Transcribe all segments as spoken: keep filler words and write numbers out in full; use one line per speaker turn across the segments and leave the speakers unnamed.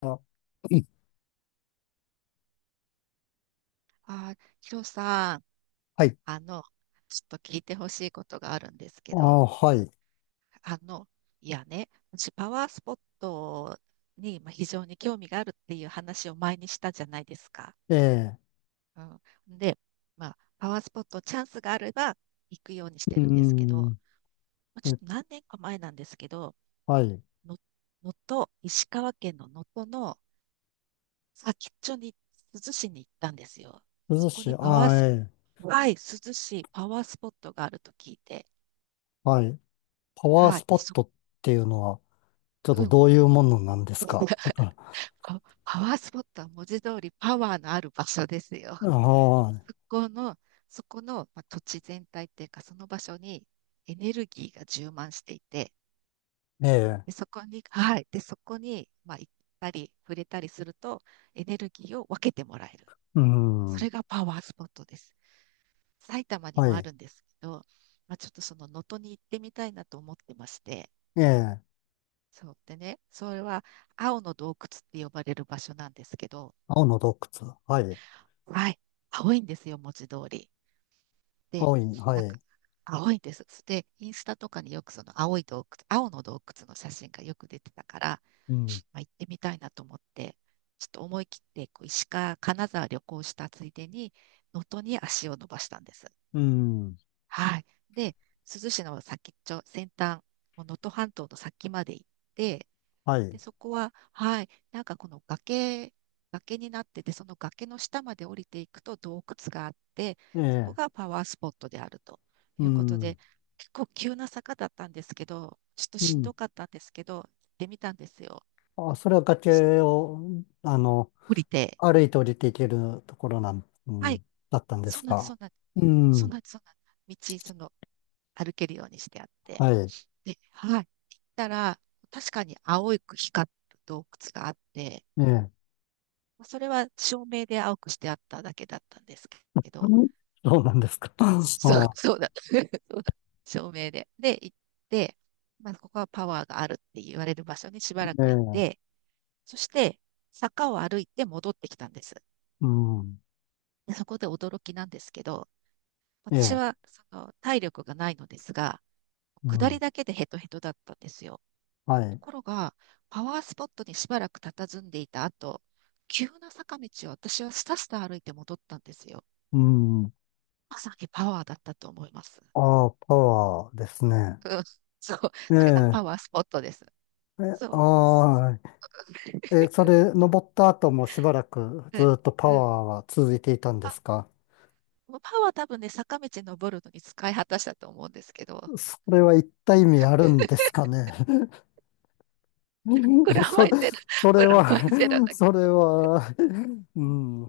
あ、うん
あー、ヒロさん、
はい。
あの、ちょっと聞いてほしいことがあるんですけ
あ
ど、
あ、はい。
あの、いやね、私パワースポットにまあ非常に興味があるっていう話を前にしたじゃないですか。
ええ、
うん、で、まあ、パワースポットチャンスがあれば行くようにして
うー
るんですけど、
ん、
まあちょ
え、
っと何年か前なんですけど、
はい。
の能登、石川県の能登の先っちょに、珠洲市に行ったんですよ。
涼
そこ
しい、
にパワ
あ
ー
あ、
ス、
ええ、
はい、珠洲市パワースポットがあると聞いて、
はい。パワー
は
ス
い。
ポ
で
ッ
そ、
トっていうのは、ち ょっ
う
と
ん。
どういうものなんですか、 ちょっと、
パパワースポットは文字通りパワーのある場所ですよ。
あ あ、
そこの、そこの、まあ、土地全体っていうか、その場所にエネルギーが充満していて、
ええ、
で、そこに、はい。で、そこに、まあ、行ったり、触れたりすると、エネルギーを分けてもらえる。
うー
そ
ん、
れがパワースポットです。埼玉に
は
もあ
い。
るんですけど、まあ、ちょっとその能登に行ってみたいなと思ってまして、
ええ、
そう。でね、それは青の洞窟って呼ばれる場所なんですけど、
青の洞窟、はい。
はい。青いんですよ、文字通り。で、
青い、は
なんか、
い。
青いんです。で、インスタとかによくその青い洞窟、青の洞窟の写真がよく出てたから、
うん、
まあ、行ってみたいなと思って、ちょっと思い切ってこう石川、金沢旅行したついでに、能登に足を伸ばしたんです。
うん、
はい。で、珠洲市の先っちょ、先端、もう能登半島の先まで行って、
は
で、
い。
そこは、はい、なんかこの崖、崖になってて、その崖の下まで降りていくと洞窟があって、
え
そこ
え、
がパワースポットであると
う
いうことで、
ん、
結構急な坂だったんですけど、ちょっと
う
しんど
ん。
かったんですけど、行ってみたんですよ。
あ、それは崖を、あの、
降りて、
歩いて降りていけるところなん、う
はい、
ん、だったんで
そ
す
んなんです、そ
か？
んなんです、
う
そんな
ん。
んです、そんなんです、道、その、歩けるようにしてあって、
はい。
で、はい、行ったら、確かに青く光る洞窟があって、
ええ。
それは照明で青くしてあっただけだったんですけど、
う、そうなんですか。あ
そう、
あ、
そうだ。そうだ照明で。で、行って、まあ、ここはパワーがあるって言われる場所にしばら
え
く行っ
え。
て、そして坂を歩いて戻ってきたんです。
うん。
でそこで驚きなんですけど、
え
私
え。
はその体力がないのですが、
う
下り
ん。
だけでヘトヘトだったんですよ。
は
と
い。
ころが、パワースポットにしばらく佇んでいた後、急な坂道を私はスタスタ歩いて戻ったんですよ。
うん。
まさにパワーだったと思います。
ああ、パワーですね。
うん、そう。
え
それがパ
え。
ワースポットです。
え、
そう。
ああ、え、それ、登った後もしばらく
うん。
ずっとパ
うん。
ワーは続いていたんで
あ、
すか？
もうパワー多分ね、坂道登るのに使い果たしたと思うんですけど、
それは一体意味あるんですかね？
プ ラ
そ
マイ
れ、
ゼロ、
そ れ
プラマイ
は
ゼロだけ
それはうん。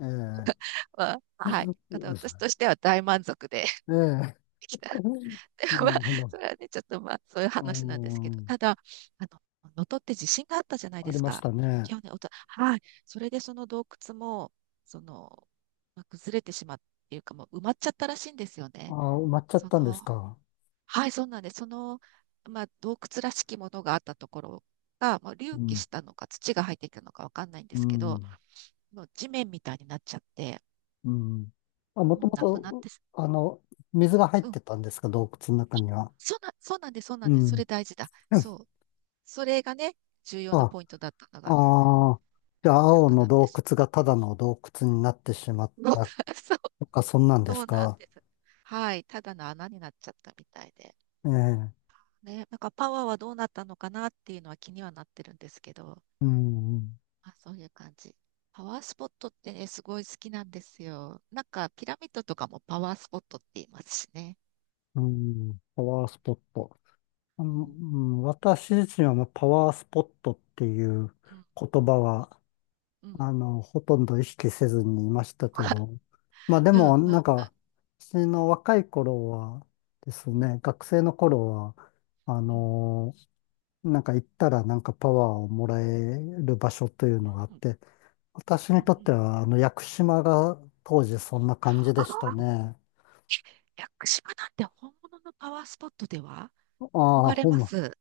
ええ。
は、まあはい。あの私としては大満足で
ええ。
できた。ま
な
あ、
るほど。
それはね、ちょっとまあ、そういう
う
話なんですけど、
ん、
ただ、あの、能登って地震があったじゃない
あ
で
り
す
まし
か。
たね。
去年、おと、はい。それでその洞窟も、その、まあ崩れてしまうっていうか、もう埋まっちゃったらしいんですよね。
ああ、埋まっちゃっ
そ
たんです
の、
か。
はい、そうなんです。その、まあ、洞窟らしきものがあったところが、まあ、隆
う
起
ん、
したのか、土が入ってきたのかわかんないんで
う
すけど、
ん、
もう地面みたいになっちゃって、
うん。あ、もと
もう
も
なくなっ
と、
てす、
あの、水が入っ
うん。
てたんですか、洞窟の中には。
そうな、そうなんです、そうな
う
んです。そ
ん。
れ大事だ。そう。それがね、重要な
あ、
ポイントだったのが、
ああ、じゃあ、
な
青
く
の
なって
洞
し
窟がただの洞窟になってしまっ
まう。
た
そう、
とか、そんなんで
そ
す
うなん
か。
です。はい。ただの穴になっちゃったみたいで。
ええ、
ね、なんかパワーはどうなったのかなっていうのは気にはなってるんですけど、
うん、
まあ、そういう感じ。パワースポットってね、すごい好きなんですよ。なんかピラミッドとかもパワースポットって言いますしね。
うん、パワースポット。う
う
ん、
ん、
うん、私自身はもうパワースポットっていう
うん、
言葉は、
うん。
あの、ほとんど意識せずにいましたけ ど、まあで
うん、うん、
も、なんか、私の若い頃はです
うん、
ね、学生の頃は、あ
うん、
の、なんか行ったらなんかパワーをもらえる場所というのがあっ
うん、
て、私
うん。う
にとって
ん
は、あの、屋久島が当時そんな感じ
あ
で
あ、
したね。
屋久島なんて本物のパワースポットでは
ああ、
憧れ
ほん
ま
ま、
す。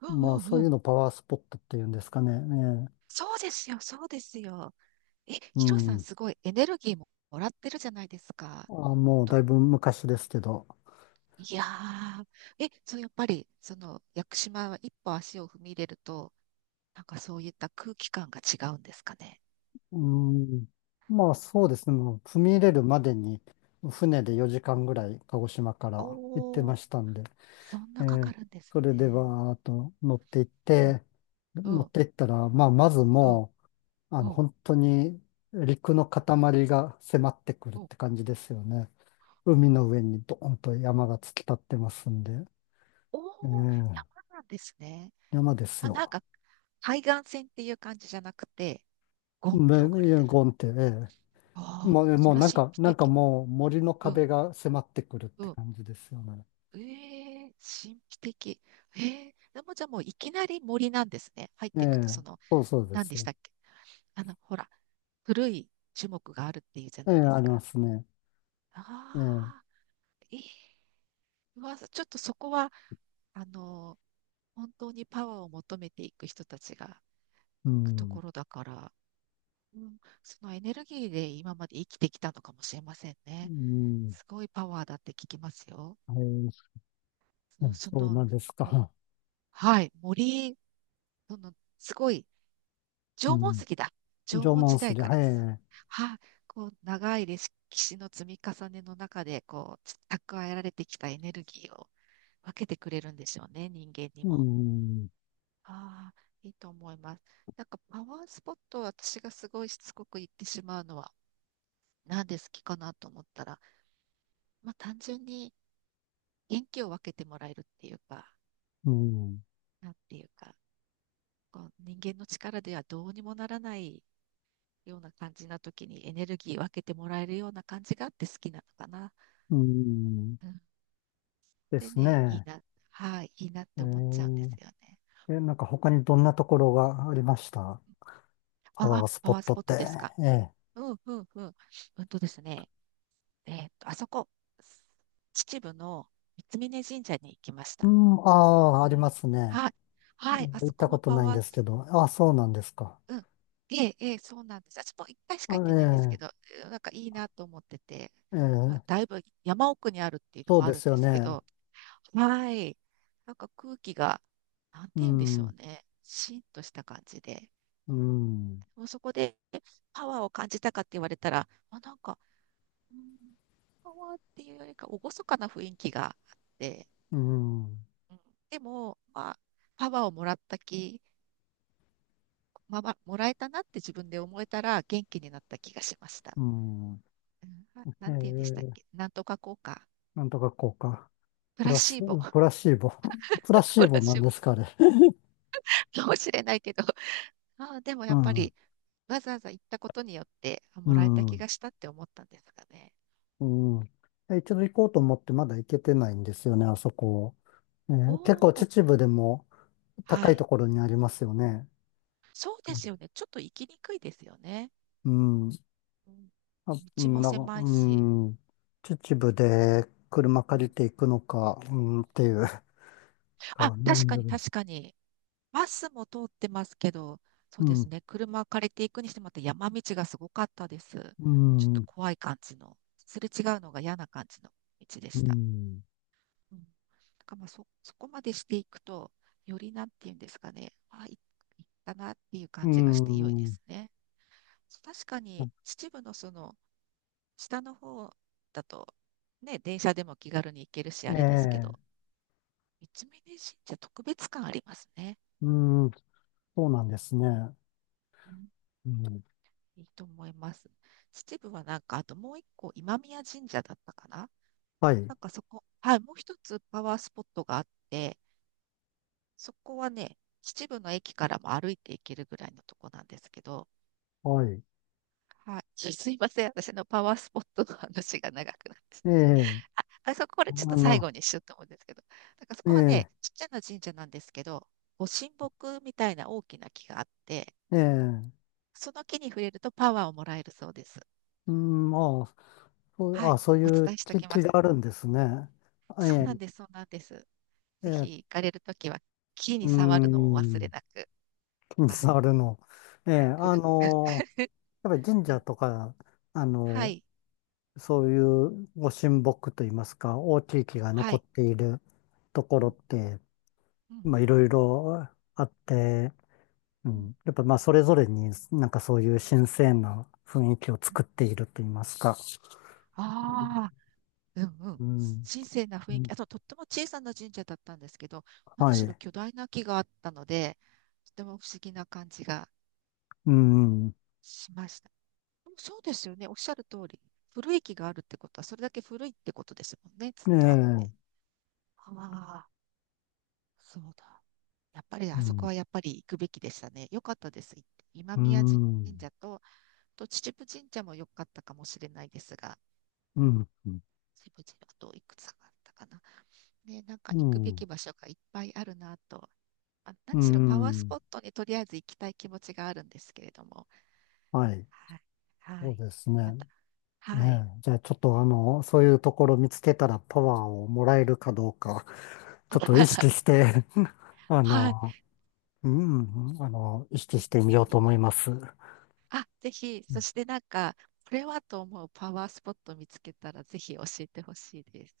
うん
もう
う
そ
ん
う
う
いう
ん。
のパワースポットっていうんですかね。ええ、
そうですよ、そうですよ。え、
う
ヒロさん、
ん。
すごいエネルギーももらってるじゃないですか。
ああ、もう
と、
だいぶ昔ですけど。
いやー、え、そう、やっぱり、その、屋久島は一歩足を踏み入れると、なんかそういった空気感が違うんですかね。
うん。まあそうですね。もう踏み入れるまでに船
う
で
ん
よじかんぐらい鹿児島から行って
お
ま
ー、
したんで、
そん
え
なかか
ー、
るんです
それで
ね。
はーっと乗っていっ
うん、
て、
う
乗っ
ん、
ていったら、まあまず
うん、
もう、あの
うん、
本当に陸の
うん、
塊が迫ってくるっ
うん。
て感じですよね。海の上にドーンと山が突き立ってますんで、
おー、山
ええ、
なんですね。
山です
まあ、なん
よ。
か、海岸線っていう感じじゃなくて、ゴンって置かれ
で、
てる。
ゴンって、ええ、
ああ、
もう、
そ
もう
ら
なん
神
か、
秘
なんか
的。
もう森の
うん、
壁が迫ってくるっ
う
て
ん。
感じですよね。
ええ神秘的。ええでもじゃあもういきなり森なんですね。入っ
え
ていくと、
え、
その、
そうそうで
何
す。
でしたっけあの、ほら、古い樹木があるっていうじゃ
ええ、
ないで
あ
す
りま
か。
すね。ええ、
ああ、ええうわ、ちょっとそこは、あの、本当にパワーを求めていく人たちが行
う
くとこ
ん、
ろだから、うん、そのエネルギーで今まで生きてきたのかもしれません
う
ね。
ん、
すごいパワーだって聞きますよ。
はい、
そ
そ
の、
う
そ
そうな
の、
んです
も
か。
はい、森そのすごい
う
縄文
ん、
石だ。縄
縄
文時
文
代
筋、
から続く。
はい、
はあ、こう長い歴史の積み重ねの中でこう蓄えられてきたエネルギーを分けてくれるんでしょうね、人間に
う
も。
ん、
ああ、いいと思います。なんかパワースポットを私がすごいしつこく言ってしまうのは、なんで好きかなと思ったら、まあ、単純に元気を分けてもらえるっていうか、
うん、
なんていうか、こう人間の力ではどうにもならないような感じな時にエネルギー分けてもらえるような感じがあって好きなのかな。
うん、
うん、
で
で
す
ね、いい
ね。
な、はい、いいなって思っちゃうんで
え
すよね。
え、え、なんか他にどんなところがありました？パ
あ
ワ
あ、
ース
パ
ポ
ワー
ッ
ス
ト
ポ
っ
ッ
て。
トですか。
ええ、
うんうんうん。うんとですね、えーっと、あそこ、秩父の三峯神社に行きまし
う
た。
ん、ああ、
う
あり
ん、
ますね。
はい、
あ
はい、
の
あ
行っ
そこ
た
も
こと
パ
ないん
ワー
ですけ
ス、
ど、ああ、そうなんですか。
うん、ええ、ええ、そうなんです。私も一回しか行ってないんですけ
あ、
ど、うんなんかいいなと思ってて、
ええ、
まあ、
え
だ
え、
いぶ山奥にあるっていうの
そう
もあ
で
るん
すよ
ですけ
ね。
ど、はい。なんか空気が、なん
う
て言うんでし
ん、
ょ
う
うね。シンとした感じで。
ん、
もうそこでパワーを感じたかって言われたら、あ、なんか、うん、パワーっていうよりか、厳かな雰囲気があって、
うん、
うん、でも、まあ、パワーをもらった気、まあまあ、もらえたなって自分で思えたら元気になった気がしました。
うん。
うん、あな
え
んて言うんでしたっ
え、
けなんとか効果。
なんとか効果。
プ
プ
ラ
ラス、
シーボ。
プラシーボ。プラ シ
プ
ー
ラ
ボな
シ
ん
ーボ
ですか、あれ。
かもしれないけど、あ、でもや
う
っぱ
ん、
り、わざわざ行ったことによって、あ、
う
もらえた気
ん、
がしたって思ったんですかね。
うん。え、一度行こうと思ってまだ行けてないんですよね、あそこ。え
お
え、結構
お、
秩父でも高
は
い
い。
ところにありますよね。
そうですよね。ちょっと行きにくいですよね。
うん。
うん、
あ、う
道
ん
も
なんか、
狭い
う
し。
ん。秩
うん、
父で車
う
借り
ん、
ていくのか、うん、っていう。
うん。あ、
か、なる
確か
な
に
る。
確かに。バスも通ってますけど、そ
う
うです
ん、
ね。車を借りていくにしても、また山道がすごかったです。
う
ちょっと
ん、
怖い感じの、すれ違うのが嫌な感じの道で
う
した。
ん、
うん、だからまあそ、そこまでしていくと、よりなんていうんですかね、あ、い、いったなっていう
う
感じがして良いで
ん。
すね。確かに秩父のその下の方だと、ね、電車でも気軽に行けるし、あ
え
れですけ
え、
ど、三峯神社特別感ありますね。
うん、そうなんですね。
うん、
うん、
いいと思います。秩父はなんか、あともう一個、今宮神社だったかな。
はい、
なんかそこ、はい、もう一つパワースポットがあって、そこはね、秩父の駅からも歩いて行けるぐらいのとこなんですけど、
はい。
はい、すいません、私のパワースポットの話が長くなって。
ええ、
あ、あそこ、こ
あ
れちょっと最
の、
後にしようと思うんですけど、なんかそ
え
こは
え、
ね、ちっちゃな神社なんですけど、ご神木みたいな大きな木があって、
ええ、
その木に触れるとパワーをもらえるそうです。
うん、まあ、そう、
はい、
あ、そう
お
い
伝
う
えしてお
気、
きま
気
す。
があるんですね。え
そうなん
え、
です、そうなんです。
え
ぜひ
え、
行かれるときは、木に
う
触るのをお忘れ
ん、
なく。
気に
はい。
障るの。ええ、あ の、やっぱり神
う
社
ん、
とか、あ
は
の、
い、
そういうご神木といいますか、大きい木が
は
残
い、
っているとこ
う
ろ
ん、
って、
うん、
まあ、いろいろあって、う
うん。
ん、やっぱまあ、それぞれになんかそういう新鮮な雰囲気を作っていると言いますか。
ああ、うんうん。
うん、
神聖な
う
雰囲気。
ん
あと、とっても小さな神社だったんですけど、何
は
しろ
い。
巨大な木があったので、とても不思議な感じが
うん、ね
しました。そうですよね。おっしゃる通り。古い木があるってことは、それだけ古いってことですもんね。ずっ
え、
とあって。
う
ああ、そうだ。やっぱり、あそこ
ん、
はやっぱり行くべきでしたね。よかったです。行って今
う
宮神
ん、うん、
社と、あと秩父神社も良かったかもしれないですが、秩父神社あといくつかあったかな。ね、なんか
う
行くべき
ん、
場所がいっぱいあるなと。あ、
う
何しろパワース
ん、
ポットにとりあえず行きたい気持ちがあるんですけれども。
はい。
はい。は
そう
い。
です
ま
ね。
た。はい。
ねえ、じゃあちょっとあの、そういうところ見つけたらパワーをもらえるかどうか、ちょっと意識 して、あ
はい。
の、うん、あの、意識
ぜひ
してみ
ぜ
ようと
ひ。
思います。う
あ、ぜひ。そしてなんか、これはと思うパワースポット見つけたらぜひ教えてほしいです。